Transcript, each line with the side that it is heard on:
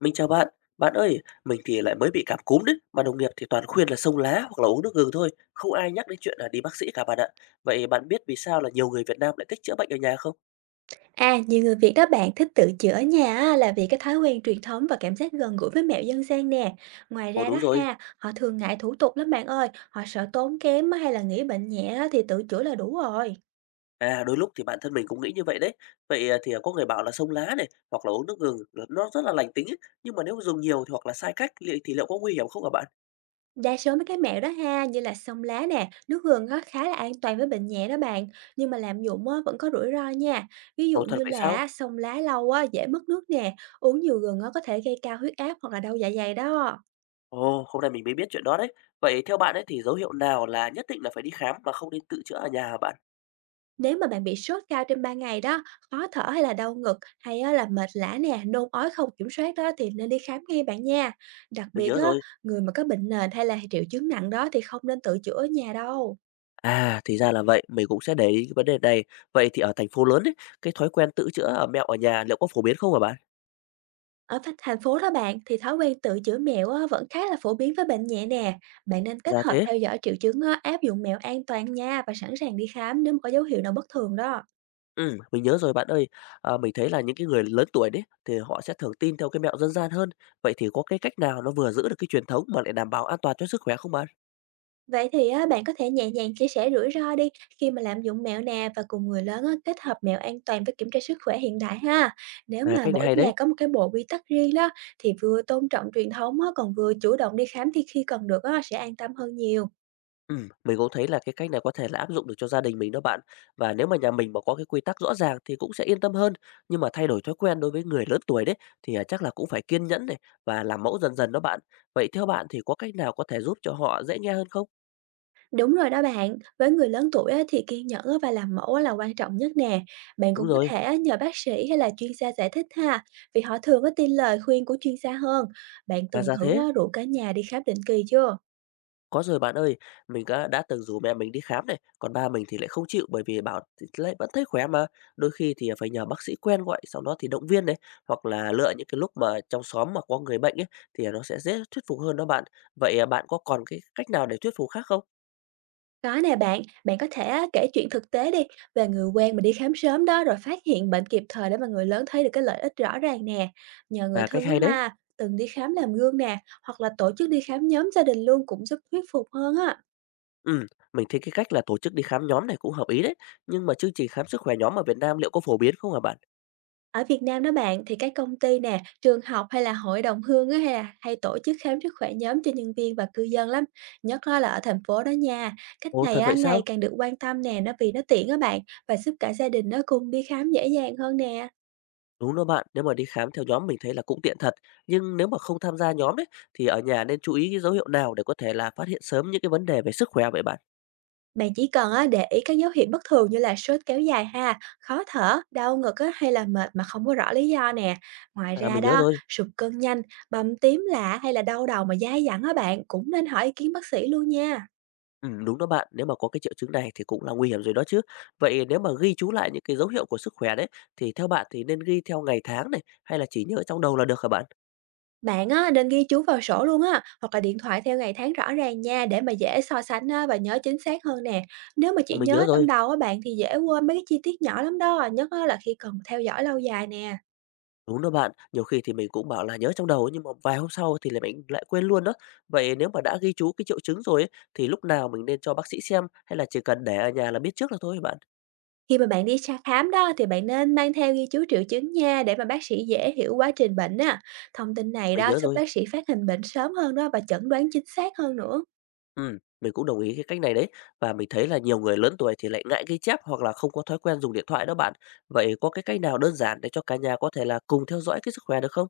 left: Mình chào bạn. Bạn ơi, mình thì lại mới bị cảm cúm đấy, mà đồng nghiệp thì toàn khuyên là xông lá hoặc là uống nước gừng thôi, không ai nhắc đến chuyện là đi bác sĩ cả bạn ạ. Vậy bạn biết vì sao là nhiều người Việt Nam lại thích chữa bệnh ở nhà không?
right: À, nhiều người Việt đó bạn thích tự chữa ở nhà á, là vì cái thói quen truyền thống và cảm giác gần gũi với mẹo dân gian nè. Ngoài
left: Ồ
right: ra đó
left: đúng rồi,
right: ha, họ thường ngại thủ tục lắm bạn ơi, họ sợ tốn kém á, hay là nghĩ bệnh nhẹ á, thì tự chữa là đủ rồi.
left: à đôi lúc thì bản thân mình cũng nghĩ như vậy đấy. Vậy à, thì à, Có người bảo là xông lá này hoặc là uống nước gừng là nó rất là lành tính ấy, nhưng mà nếu dùng nhiều thì hoặc là sai thì liệu có nguy hiểm không hả bạn?
right: Đa số mấy cái mẹo đó ha, như là xông lá nè, nước gừng á, khá là an toàn với bệnh nhẹ đó bạn, nhưng mà làm dụng á, vẫn có rủi ro nha. Ví dụ
left: Ồ thật
right: như
left: vậy sao?
right: là xông lá lâu á, dễ mất nước nè, uống nhiều gừng á, có thể gây cao huyết áp hoặc là đau dạ dày đó.
left: Ồ, hôm nay mình mới biết chuyện đó đấy. Vậy theo bạn ấy thì dấu hiệu nào là nhất định là phải đi khám mà không nên tự chữa ở nhà hả bạn?
right: Nếu mà bạn bị sốt cao trên 3 ngày đó, khó thở hay là đau ngực hay á là mệt lả nè, nôn ói không kiểm soát đó thì nên đi khám ngay bạn nha. Đặc
left: Mình
right: biệt
left: nhớ
right: á,
left: rồi.
right: người mà có bệnh nền hay là triệu chứng nặng đó thì không nên tự chữa ở nhà đâu.
left: À, thì ra là vậy, mình cũng sẽ để ý cái vấn đề này. Vậy thì ở thành phố lớn ấy, cái thói quen tự chữa ở mẹo ở nhà liệu có phổ biến không hả bạn?
right: Ở thành thành phố đó bạn thì thói quen tự chữa mẹo á, vẫn khá là phổ biến với bệnh nhẹ nè. Bạn nên kết
left: Ra
right: hợp
left: thế.
right: theo dõi triệu chứng á, áp dụng mẹo an toàn nha, và sẵn sàng đi khám nếu mà có dấu hiệu nào bất thường đó.
left: Mình nhớ rồi bạn ơi. À, mình thấy là những cái người lớn tuổi đấy thì họ sẽ thường tin theo cái mẹo dân gian hơn. Vậy thì có cái cách nào nó vừa giữ được cái truyền thống mà lại đảm bảo an toàn cho sức khỏe không bạn?
right: Vậy thì á, bạn có thể nhẹ nhàng chia sẻ rủi ro đi khi mà lạm dụng mẹo nè, và cùng người lớn á, kết hợp mẹo an toàn với kiểm tra sức khỏe hiện đại ha. Nếu
left: À,
right: mà
left: cách này
right: mỗi
left: hay
right: nhà
left: đấy.
right: có một cái bộ quy tắc riêng đó thì vừa tôn trọng truyền thống á, còn vừa chủ động đi khám thì khi cần được á, sẽ an tâm hơn nhiều.
left: Mình cũng thấy là cái cách này có thể là áp dụng được cho gia đình mình đó bạn. Và nếu mà nhà mình mà có cái quy tắc rõ ràng thì cũng sẽ yên tâm hơn. Nhưng mà thay đổi thói quen đối với người lớn tuổi đấy chắc là cũng phải kiên nhẫn này và làm mẫu dần dần đó bạn. Vậy theo bạn thì có cách nào có thể giúp cho họ dễ nghe hơn không?
right: Đúng rồi đó bạn, với người lớn tuổi á, thì kiên nhẫn á, và làm mẫu á, là quan trọng nhất nè. Bạn
left: Đúng
right: cũng có
left: rồi,
right: thể á, nhờ bác sĩ hay là chuyên gia giải thích ha, vì họ thường có tin lời khuyên của chuyên gia hơn. Bạn
left: và
right: từng
left: ra
right: thử
left: thế.
right: á, rủ cả nhà đi khám định kỳ chưa?
left: Có rồi bạn ơi, mình đã từng rủ mẹ mình đi khám này, còn ba mình thì lại không chịu bởi vì bảo thì lại vẫn thấy khỏe mà. Đôi khi thì phải nhờ bác sĩ quen gọi, sau đó thì động viên đấy hoặc là lựa những cái lúc mà trong xóm mà có người bệnh ấy thì nó sẽ dễ thuyết phục hơn đó bạn. Vậy à, bạn có còn cái cách nào để thuyết phục khác không?
right: Có nè bạn, bạn có thể á, kể chuyện thực tế đi về người quen mà đi khám sớm đó rồi phát hiện bệnh kịp thời, để mà người lớn thấy được cái lợi ích rõ ràng nè. Nhờ người
left: À, cách
right: thân á
left: hay đấy.
right: ha, từng đi khám làm gương nè, hoặc là tổ chức đi khám nhóm gia đình luôn cũng giúp thuyết phục hơn á.
left: Ừ, mình thấy cái cách là tổ chức đi khám nhóm này cũng hợp ý đấy. Nhưng mà chương trình khám sức khỏe nhóm ở Việt Nam liệu có phổ biến không hả bạn?
right: Ở Việt Nam đó bạn, thì các công ty nè, trường học hay là hội đồng hương á, hay là hay tổ chức khám sức khỏe nhóm cho nhân viên và cư dân lắm. Nhất á là ở thành phố đó nha. Cách
left: Ồ,
right: này
left: thật
right: á
left: vậy
right: ngày
left: sao?
right: càng được quan tâm nè, nó vì nó tiện á bạn, và giúp cả gia đình nó cùng đi khám dễ dàng hơn nè.
left: Đúng đó bạn, nếu mà đi khám theo nhóm mình thấy là cũng tiện thật, nhưng nếu mà không tham gia nhóm đấy thì ở nhà nên chú ý cái dấu hiệu nào để có thể là phát hiện sớm những cái vấn đề về sức khỏe vậy bạn?
right: Bạn chỉ cần á, để ý các dấu hiệu bất thường như là sốt kéo dài ha, khó thở, đau ngực á, hay là mệt mà không có rõ lý do nè. Ngoài
left: À
right: ra
left: mình nhớ
right: đó,
left: rồi.
right: sụt cân nhanh, bầm tím lạ hay là đau đầu mà dai dẳng á, bạn cũng nên hỏi ý kiến bác sĩ luôn nha.
left: Ừ, đúng đó bạn, nếu mà có cái triệu chứng này thì cũng là nguy hiểm rồi đó chứ. Vậy nếu mà ghi chú lại những cái dấu hiệu của sức khỏe đấy thì theo bạn thì nên ghi theo ngày tháng này hay là chỉ nhớ trong đầu là được hả bạn?
right: Bạn á, nên ghi chú vào sổ luôn á, hoặc là điện thoại theo ngày tháng rõ ràng nha, để mà dễ so sánh á, và nhớ chính xác hơn nè. Nếu mà
left: À,
right: chỉ
left: mình nhớ
right: nhớ trong
left: rồi.
right: đầu á bạn thì dễ quên mấy cái chi tiết nhỏ lắm đó, nhất á, là khi cần theo dõi lâu dài nè.
left: Đúng đó bạn, nhiều khi thì mình cũng bảo là nhớ trong đầu ấy, nhưng mà vài hôm sau thì mình lại quên luôn đó. Vậy nếu mà đã ghi chú cái triệu chứng rồi ấy, thì lúc nào mình nên cho bác sĩ xem hay là chỉ cần để ở nhà là biết trước là thôi bạn?
right: Khi mà bạn đi khám đó thì bạn nên mang theo ghi chú triệu chứng nha, để mà bác sĩ dễ hiểu quá trình bệnh á. Thông tin này
left: Mình
right: đó
left: nhớ
right: giúp
left: rồi.
right: bác sĩ phát hiện bệnh sớm hơn đó, và chẩn đoán chính xác hơn nữa.
left: Ừ, mình cũng đồng ý cái cách này đấy. Và mình thấy là nhiều người lớn tuổi thì lại ngại ghi chép hoặc là không có thói quen dùng điện thoại đó bạn. Vậy có cái cách nào đơn giản để cho cả nhà có thể là cùng theo dõi cái sức khỏe được không?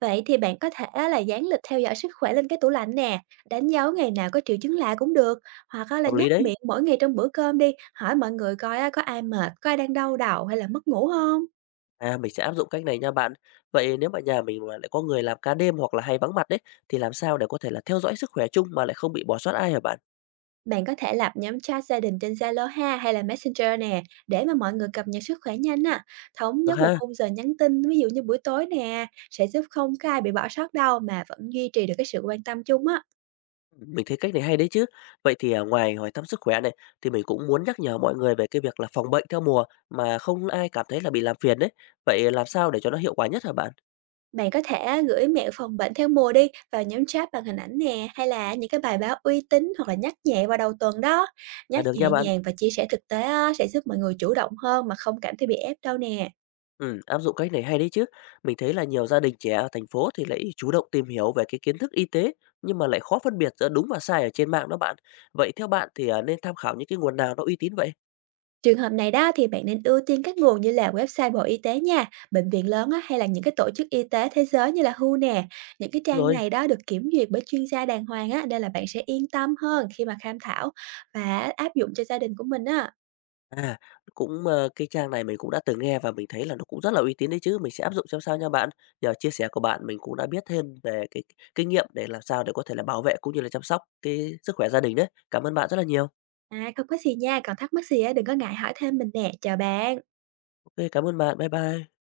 right: Vậy thì bạn có thể á là dán lịch theo dõi sức khỏe lên cái tủ lạnh nè, đánh dấu ngày nào có triệu chứng lạ cũng được, hoặc á là
left: Hợp
right: nhắc
left: lý đấy.
right: miệng mỗi ngày trong bữa cơm đi, hỏi mọi người coi á, có ai mệt, có ai đang đau đầu hay là mất ngủ không?
left: À, mình sẽ áp dụng cách này nha bạn. Vậy nếu mà nhà mình mà lại có người làm ca đêm hoặc là hay vắng mặt đấy, thì làm sao để có thể là theo dõi sức khỏe chung mà lại không bị bỏ sót ai hả bạn?
right: Bạn có thể lập nhóm chat gia đình trên Zalo ha, hay là Messenger nè, để mà mọi người cập nhật sức khỏe nhanh á. Thống
left: Được
right: nhất một
left: ha?
right: khung giờ nhắn tin, ví dụ như buổi tối nè, sẽ giúp không có ai bị bỏ sót đâu mà vẫn duy trì được cái sự quan tâm chung á.
left: Ừ. Mình thấy cách này hay đấy chứ. Ngoài hỏi thăm sức khỏe này, thì mình cũng muốn nhắc nhở mọi người về cái việc là phòng bệnh theo mùa mà không ai cảm thấy là bị làm phiền đấy. Vậy làm sao để cho nó hiệu quả nhất hả bạn?
right: Bạn có thể gửi mẹo phòng bệnh theo mùa đi vào nhóm chat bằng hình ảnh nè, hay là những cái bài báo uy tín, hoặc là nhắc nhẹ vào đầu tuần đó.
left: À,
right: Nhắc
left: được nha
right: nhẹ
left: bạn.
right: nhàng và chia sẻ thực tế á, sẽ giúp mọi người chủ động hơn mà không cảm thấy bị ép đâu nè.
left: Ừ, áp dụng cách này hay đấy chứ. Mình thấy là nhiều gia đình trẻ ở thành phố thì lại chủ động tìm hiểu về cái kiến thức y tế nhưng mà lại khó phân biệt giữa đúng và sai ở trên mạng đó bạn. Vậy theo bạn nên tham khảo những cái nguồn nào nó uy tín vậy?
right: Trường hợp này đó thì bạn nên ưu tiên các nguồn như là website Bộ Y tế nha, bệnh viện lớn á, hay là những cái tổ chức y tế thế giới như là WHO nè. Những cái trang
left: Rồi,
right: này đó được kiểm duyệt bởi chuyên gia đàng hoàng á, nên là bạn sẽ yên tâm hơn khi mà tham khảo và áp dụng cho gia đình của mình á.
left: à cái trang này mình cũng đã từng nghe và mình thấy là nó cũng rất là uy tín đấy chứ. Mình sẽ áp dụng xem sao nha bạn. Nhờ chia sẻ của bạn mình cũng đã biết thêm về cái kinh nghiệm để làm sao để có thể là bảo vệ cũng như là chăm sóc cái sức khỏe gia đình đấy. Cảm ơn bạn rất là nhiều.
right: À, không có gì nha, còn thắc mắc gì á, đừng có ngại hỏi thêm mình nè, chào bạn.
left: Ok, cảm ơn bạn. Bye bye.